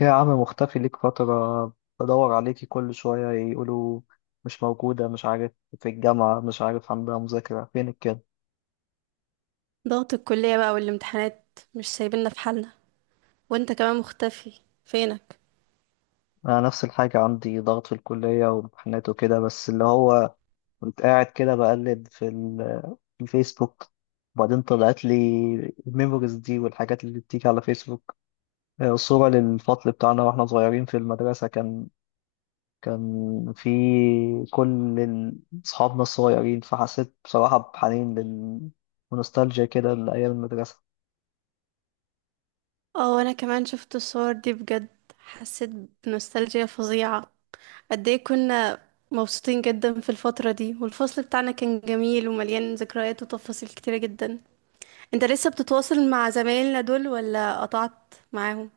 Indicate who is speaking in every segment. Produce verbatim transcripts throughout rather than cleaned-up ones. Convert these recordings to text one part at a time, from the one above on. Speaker 1: يا عم، مختفي ليك فترة. بدور عليكي كل شوية يقولوا مش موجودة، مش عارف، في الجامعة، مش عارف عندها مذاكرة، فينك كده؟
Speaker 2: ضغط الكلية بقى والامتحانات، مش سايبيننا في حالنا. وانت كمان مختفي، فينك؟
Speaker 1: أنا نفس الحاجة، عندي ضغط في الكلية وامتحانات وكده، بس اللي هو كنت قاعد كده بقلب في ال- في الفيسبوك، وبعدين طلعت لي الميموريز دي والحاجات اللي بتيجي على فيسبوك. آه، صورة للفصل بتاعنا واحنا صغيرين في المدرسة، كان كان في كل ال- أصحابنا الصغيرين. فحسيت بصراحة بحنين لل... ونوستالجيا كده لأيام المدرسة.
Speaker 2: اه وانا كمان شفت الصور دي، بجد حسيت بنوستالجيا فظيعة. قد ايه كنا مبسوطين جدا في الفترة دي، والفصل بتاعنا كان جميل ومليان ذكريات وتفاصيل كتيرة جدا. انت لسه بتتواصل مع زمايلنا دول ولا قطعت معاهم؟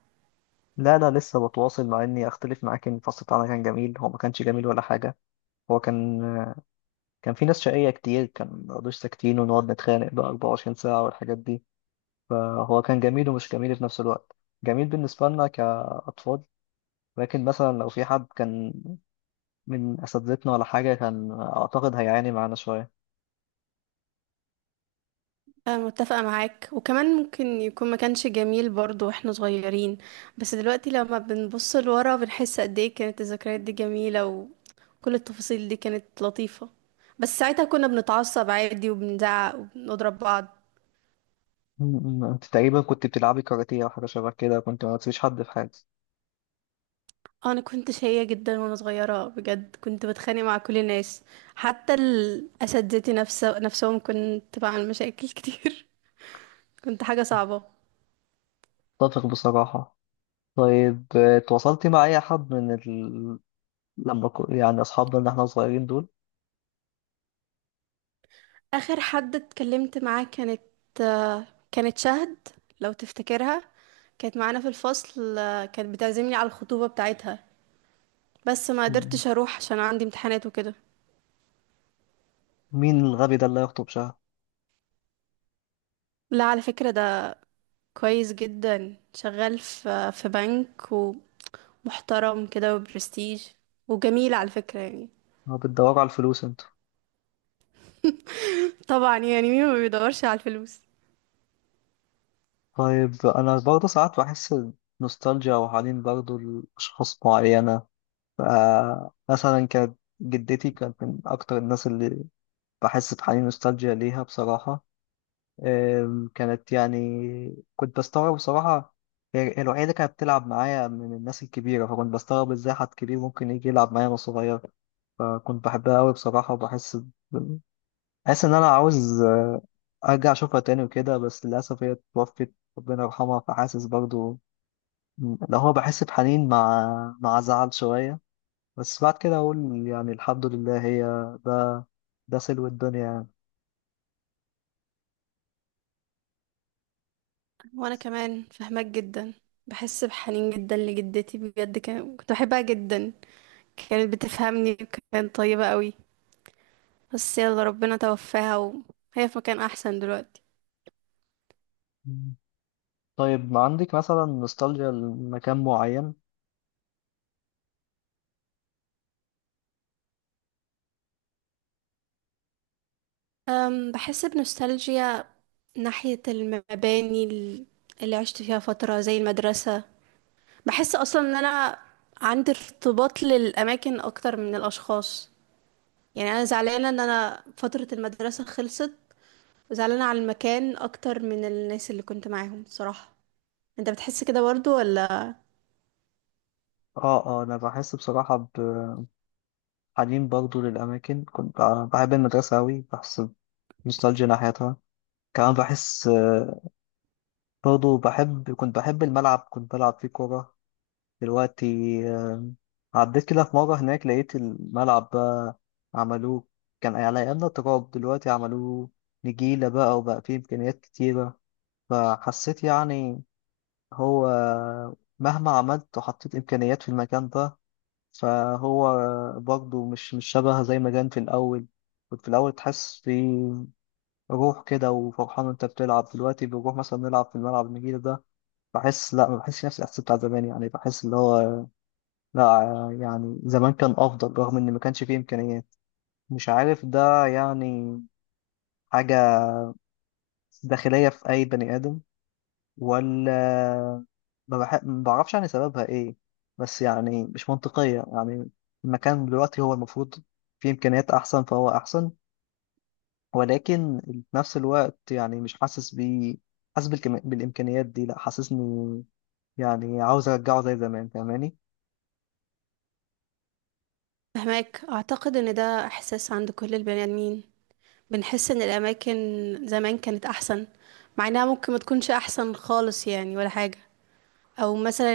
Speaker 1: لا، لا، لسه بتواصل مع، إني أختلف معاك إن الفصل بتاعنا كان جميل، هو ما كانش جميل ولا حاجة. هو كان كان في ناس شقية كتير، كان مبيقعدوش ساكتين ونقعد نتخانق بقى 24 ساعة والحاجات دي، فهو كان جميل ومش جميل في نفس الوقت. جميل بالنسبة لنا كأطفال، لكن مثلا لو في حد كان من أساتذتنا ولا حاجة، كان أعتقد هيعاني معانا شوية.
Speaker 2: أنا متفقة معاك، وكمان ممكن يكون ما كانش جميل برضو واحنا صغيرين، بس دلوقتي لما بنبص لورا بنحس قد ايه كانت الذكريات دي جميلة وكل التفاصيل دي كانت لطيفة. بس ساعتها كنا بنتعصب عادي وبنزعق وبنضرب بعض.
Speaker 1: م- م. انت تقريبا كنت بتلعبي كاراتيه او حاجه شبه كده، كنت ما تسيبيش حد في حاجه.
Speaker 2: آه، انا كنت شقية جدا وانا صغيرة، بجد كنت بتخانق مع كل الناس، حتى الاساتذتي نفسه نفسهم كنت بعمل مشاكل كتير. كنت حاجة صعبة.
Speaker 1: اتفق بصراحه. طيب، آه، اتواصلتي مع اي حد من ال... لما كو... يعني اصحابنا اللي احنا صغيرين دول؟
Speaker 2: آخر حد اتكلمت معاه كانت، آه، كانت شهد، لو تفتكرها، كانت معانا في الفصل. آه، كانت بتعزمني على الخطوبة بتاعتها، بس ما
Speaker 1: م.
Speaker 2: قدرتش أروح عشان عندي امتحانات وكده.
Speaker 1: مين الغبي ده اللي هيخطب شهر؟
Speaker 2: لا، على فكرة ده كويس جدا، شغال في في بنك، ومحترم كده وبرستيج، وجميل على فكرة يعني.
Speaker 1: ما بتدوروا على الفلوس انتوا؟
Speaker 2: طبعا، يعني مين ما بيدورش على الفلوس؟
Speaker 1: طيب، انا برضه ساعات بحس نوستالجيا وحنين برضه لاشخاص معينه. ف- مثلا كانت جدتي، كانت من اكتر الناس اللي بحس بحنين نوستالجيا ليها بصراحه. أم، كانت يعني، كنت بستغرب بصراحة، هي الوحيدة اللي كانت بتلعب معايا من الناس الكبيرة، فكنت بستغرب ازاي حد كبير ممكن يجي يلعب معايا وانا صغير. فكنت بحبها أوي بصراحة، وبحس ب- حاسس إن أنا عاوز أرجع أشوفها تاني وكده، بس للأسف هي اتوفت ربنا يرحمها. فحاسس برضو اللي هو بحس بحنين مع مع زعل شوية، بس بعد كده أقول يعني الحمد لله. هي ده ده سلو الدنيا يعني.
Speaker 2: وأنا كمان فهمك جدا، بحس بحنين جدا لجدتي، بجد كان- كنت بحبها جدا، كانت بتفهمني وكانت طيبة قوي. بس يلا، ربنا توفاها وهي في مكان أحسن دلوقتي.
Speaker 1: طيب، ما عندك مثلا نوستالجيا لمكان معين؟
Speaker 2: أم بحس بنوستالجيا ناحية المباني ال- اللي عشت فيها فترة زي المدرسة. بحس أصلا إن أنا عندي ارتباط للأماكن أكتر من الأشخاص، يعني أنا زعلانة إن أنا فترة المدرسة خلصت، وزعلانة على المكان أكتر من الناس اللي كنت معاهم صراحة. أنت بتحس كده برضو ولا؟
Speaker 1: اه، اه، انا بحس بصراحة بحنين برضو للأماكن، كنت ب- بحب المدرسة أوي، بحس بنوستالجيا ناحيتها. كمان بحس، آه، برضو بحب كنت بحب الملعب، كنت بلعب فيه كورة. دلوقتي آه، عديت كده في مرة هناك، لقيت الملعب بقى عملوه، كان يعني على أيامنا تراب، دلوقتي عملوه نجيلة بقى وبقى فيه إمكانيات كتيرة. فحسيت يعني، هو مهما عملت وحطيت إمكانيات في المكان ده، فهو برضه مش مش شبه زي ما كان في الأول. كنت في الأول تحس في روح كده وفرحان وأنت بتلعب، دلوقتي بنروح مثلا نلعب في الملعب النجيل ده، بحس لا، ما بحسش نفس الإحساس بتاع زمان. يعني بحس اللي هو لا، يعني زمان كان أفضل رغم إن ما كانش فيه إمكانيات. مش عارف ده يعني حاجة داخلية في أي بني آدم، ولا ما بح... ما بعرفش يعني سببها ايه. بس يعني مش منطقية يعني، المكان دلوقتي هو المفروض فيه إمكانيات أحسن فهو أحسن، ولكن في نفس الوقت يعني مش حاسس بيه. حاسس بالكم... بالإمكانيات دي، لا حاسسني، يعني عاوز أرجعه زي زمان، فاهماني؟
Speaker 2: فهماك. أعتقد إن ده إحساس عند كل البني آدمين، بنحس ان الاماكن زمان كانت احسن، مع انها ممكن ما تكونش احسن خالص يعني ولا حاجة. او مثلا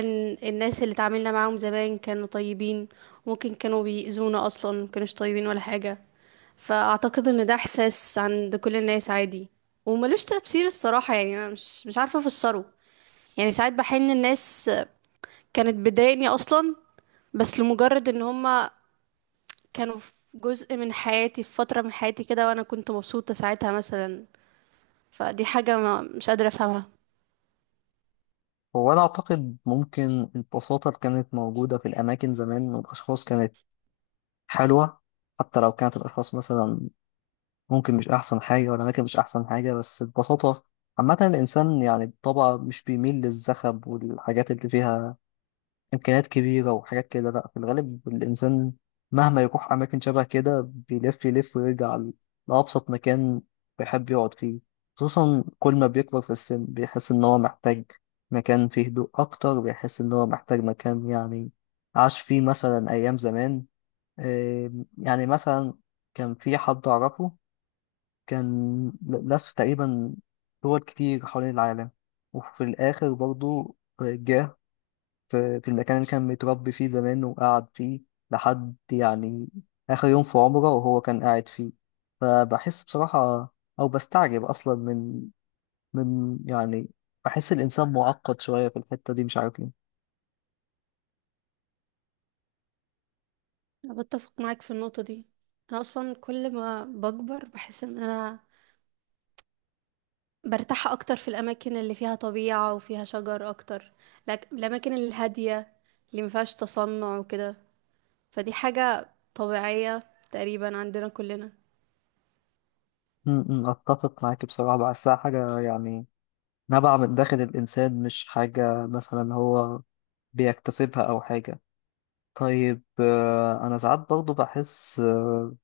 Speaker 2: الناس اللي اتعاملنا معاهم زمان كانوا طيبين، ممكن كانوا بيأذونا اصلا، ما كانوش طيبين ولا حاجة. فاعتقد ان ده احساس عند كل الناس عادي، وملوش تفسير الصراحة، يعني انا مش مش عارفة افسره. يعني ساعات بحس ان الناس كانت بتضايقني اصلا، بس لمجرد ان هما كانوا في جزء من حياتي، في فترة من حياتي كده وانا كنت مبسوطة ساعتها مثلا. فدي حاجة ما مش قادرة أفهمها.
Speaker 1: هو أنا أعتقد ممكن البساطة اللي كانت موجودة في الأماكن زمان، والأشخاص كانت حلوة. حتى لو كانت الأشخاص مثلا ممكن مش أحسن حاجة والأماكن مش أحسن حاجة، بس ببساطة، عامة الإنسان يعني بطبعه مش بيميل للزخب والحاجات اللي فيها إمكانيات كبيرة وحاجات كده. لأ، في الغالب الإنسان مهما يروح أماكن شبه كده، بيلف يلف ويرجع ل- لأبسط مكان بيحب يقعد فيه. خصوصا كل ما بيكبر في السن، بيحس إن هو محتاج مكان فيه هدوء أكتر، بيحس إن هو محتاج مكان يعني عاش فيه مثلا أيام زمان. إيه، يعني مثلا كان في حد أعرفه، كان لف تقريبا دول كتير حوالين العالم، وفي الآخر برضو جه في في المكان اللي كان متربي فيه زمان وقعد فيه لحد يعني آخر يوم في عمره وهو كان قاعد فيه. فبحس بصراحة، أو بستعجب أصلا من من يعني، بحس الإنسان معقد شوية في الحتة دي، مش عارف ليه.
Speaker 2: أنا بتفق معاك في النقطة دي، أنا أصلا كل ما بكبر بحس إن أنا برتاح أكتر في الأماكن اللي فيها طبيعة وفيها شجر أكتر، لكن الأماكن الهادية اللي مفيهاش تصنع وكده. فدي حاجة طبيعية تقريبا عندنا كلنا.
Speaker 1: م- م، أتفق معاك بصراحة، بحسها حاجة يعني نبع من داخل الإنسان، مش حاجة مثلا هو بيكتسبها أو حاجة. طيب، آه، أنا ساعات برضه بحس آه،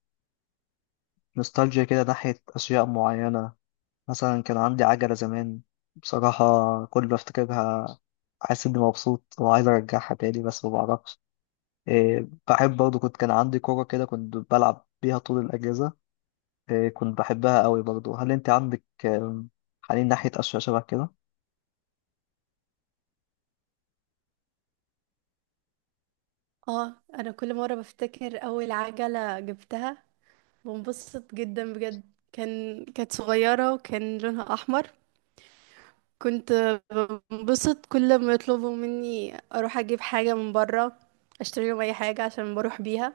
Speaker 1: نوستالجيا كده ناحية أشياء معينة. مثلا كان عندي عجلة زمان، بصراحة كل ما أفتكرها حاسس إني مبسوط وعايز أرجعها تاني بس ما بعرفش. آه، بحب برضه، كنت كان عندي كورة كده كنت بلعب بيها طول الأجازة، آه، كنت بحبها قوي برضه. هل أنت عندك آه، حنين ناحية أشياء شبه كده؟
Speaker 2: اه أنا كل مرة بفتكر أول عجلة جبتها بنبسط جدا، بجد كان كانت صغيرة وكان لونها أحمر. كنت بنبسط كل ما يطلبوا مني اروح اجيب حاجه من بره، اشتري لهم اي حاجه عشان بروح بيها.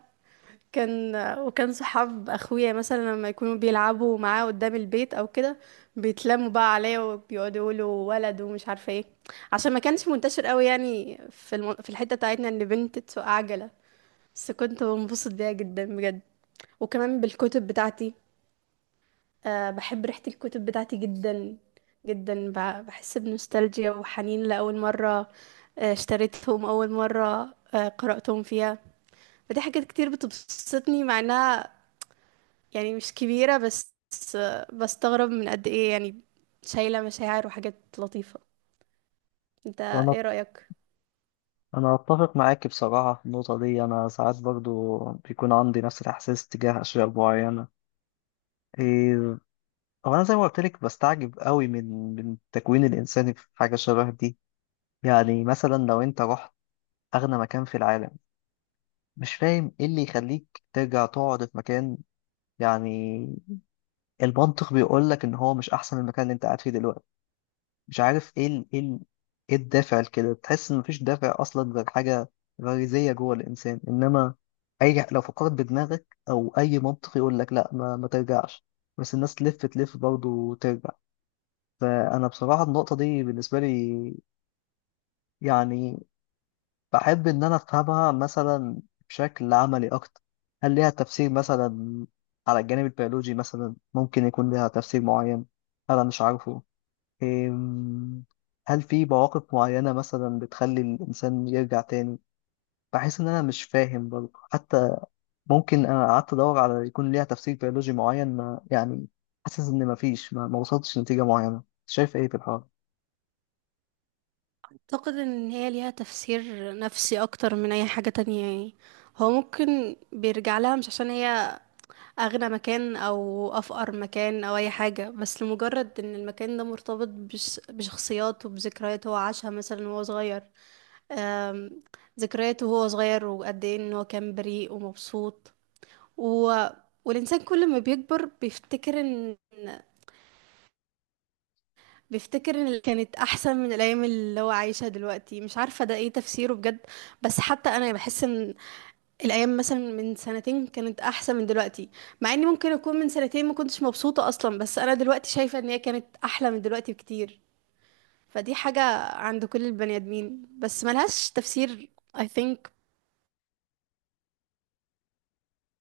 Speaker 2: كان وكان صحاب اخويا مثلا لما يكونوا بيلعبوا معاه قدام البيت او كده، بيتلموا بقى عليا وبيقعدوا يقولوا ولد ومش عارفه ايه، عشان ما كانش منتشر قوي يعني في الم... في الحته بتاعتنا ان بنت تسوق عجله. بس كنت بنبسط بيها جدا بجد. وكمان بالكتب بتاعتي، أه بحب ريحة الكتب بتاعتي جدا جدا، ب- بحس بنوستالجيا وحنين لأول مرة آه، اشتريتهم، أول مرة آه، قرأتهم فيها. فدي حاجات كتير بتبسطني مع إنها يعني مش كبيرة، بس آه، بستغرب من قد إيه يعني شايلة مشاعر وحاجات لطيفة. انت
Speaker 1: وأنا
Speaker 2: ايه رأيك؟
Speaker 1: أنا أتفق معاك بصراحة في النقطة دي. أنا ساعات برضه بيكون عندي نفس الإحساس تجاه أشياء معينة. هو انا زي ما قلت لك بستعجب قوي من من التكوين الانساني في حاجه شبه دي. يعني مثلا لو انت رحت اغنى مكان في العالم، مش فاهم ايه اللي يخليك ترجع تقعد في مكان، يعني المنطق بيقول لك ان هو مش احسن من المكان اللي انت قاعد فيه دلوقتي. مش عارف ايه ال... ايه ال... ايه الدافع لكده، تحس ان مفيش دافع اصلا غير حاجه غريزيه جوه الانسان. انما اي لو فكرت بدماغك او اي منطق يقول لك لا، ما, ما ترجعش، بس الناس تلف تلف برضه ترجع. فأنا بصراحة النقطة دي بالنسبة لي يعني بحب إن أنا أفهمها مثلا بشكل عملي أكتر. هل ليها تفسير مثلا على الجانب البيولوجي؟ مثلا ممكن يكون ليها تفسير معين أنا مش عارفه. أم، هل في مواقف معينة مثلا بتخلي الإنسان يرجع تاني؟ بحس إن أنا مش فاهم برضه حتى، ممكن أنا قعدت أدور على يكون ليها تفسير بيولوجي معين، ما يعني حاسس إن مفيش، ما ما وصلتش لنتيجة معينة. شايف إيه في الحوار؟
Speaker 2: اعتقد ان هي ليها تفسير نفسي اكتر من اي حاجة تانية يعني. هو ممكن بيرجع لها مش عشان هي اغنى مكان او افقر مكان او اي حاجة، بس لمجرد ان المكان ده مرتبط بش بشخصيات وبذكريات هو عاشها مثلا وهو صغير. أم، ذكرياته وهو صغير وقد ايه ان هو كان بريء ومبسوط و... والانسان كل ما بيكبر بيفتكر ان بيفتكر اللي كانت احسن من الايام اللي هو عايشها دلوقتي، مش عارفه ده ايه تفسيره بجد. بس حتى انا بحس ان الايام مثلا من سنتين كانت احسن من دلوقتي، مع اني ممكن اكون من سنتين ما كنتش مبسوطه اصلا، بس انا دلوقتي شايفه ان هي كانت احلى من دلوقتي بكتير. فدي حاجه عند كل البني ادمين بس ملهاش تفسير. I think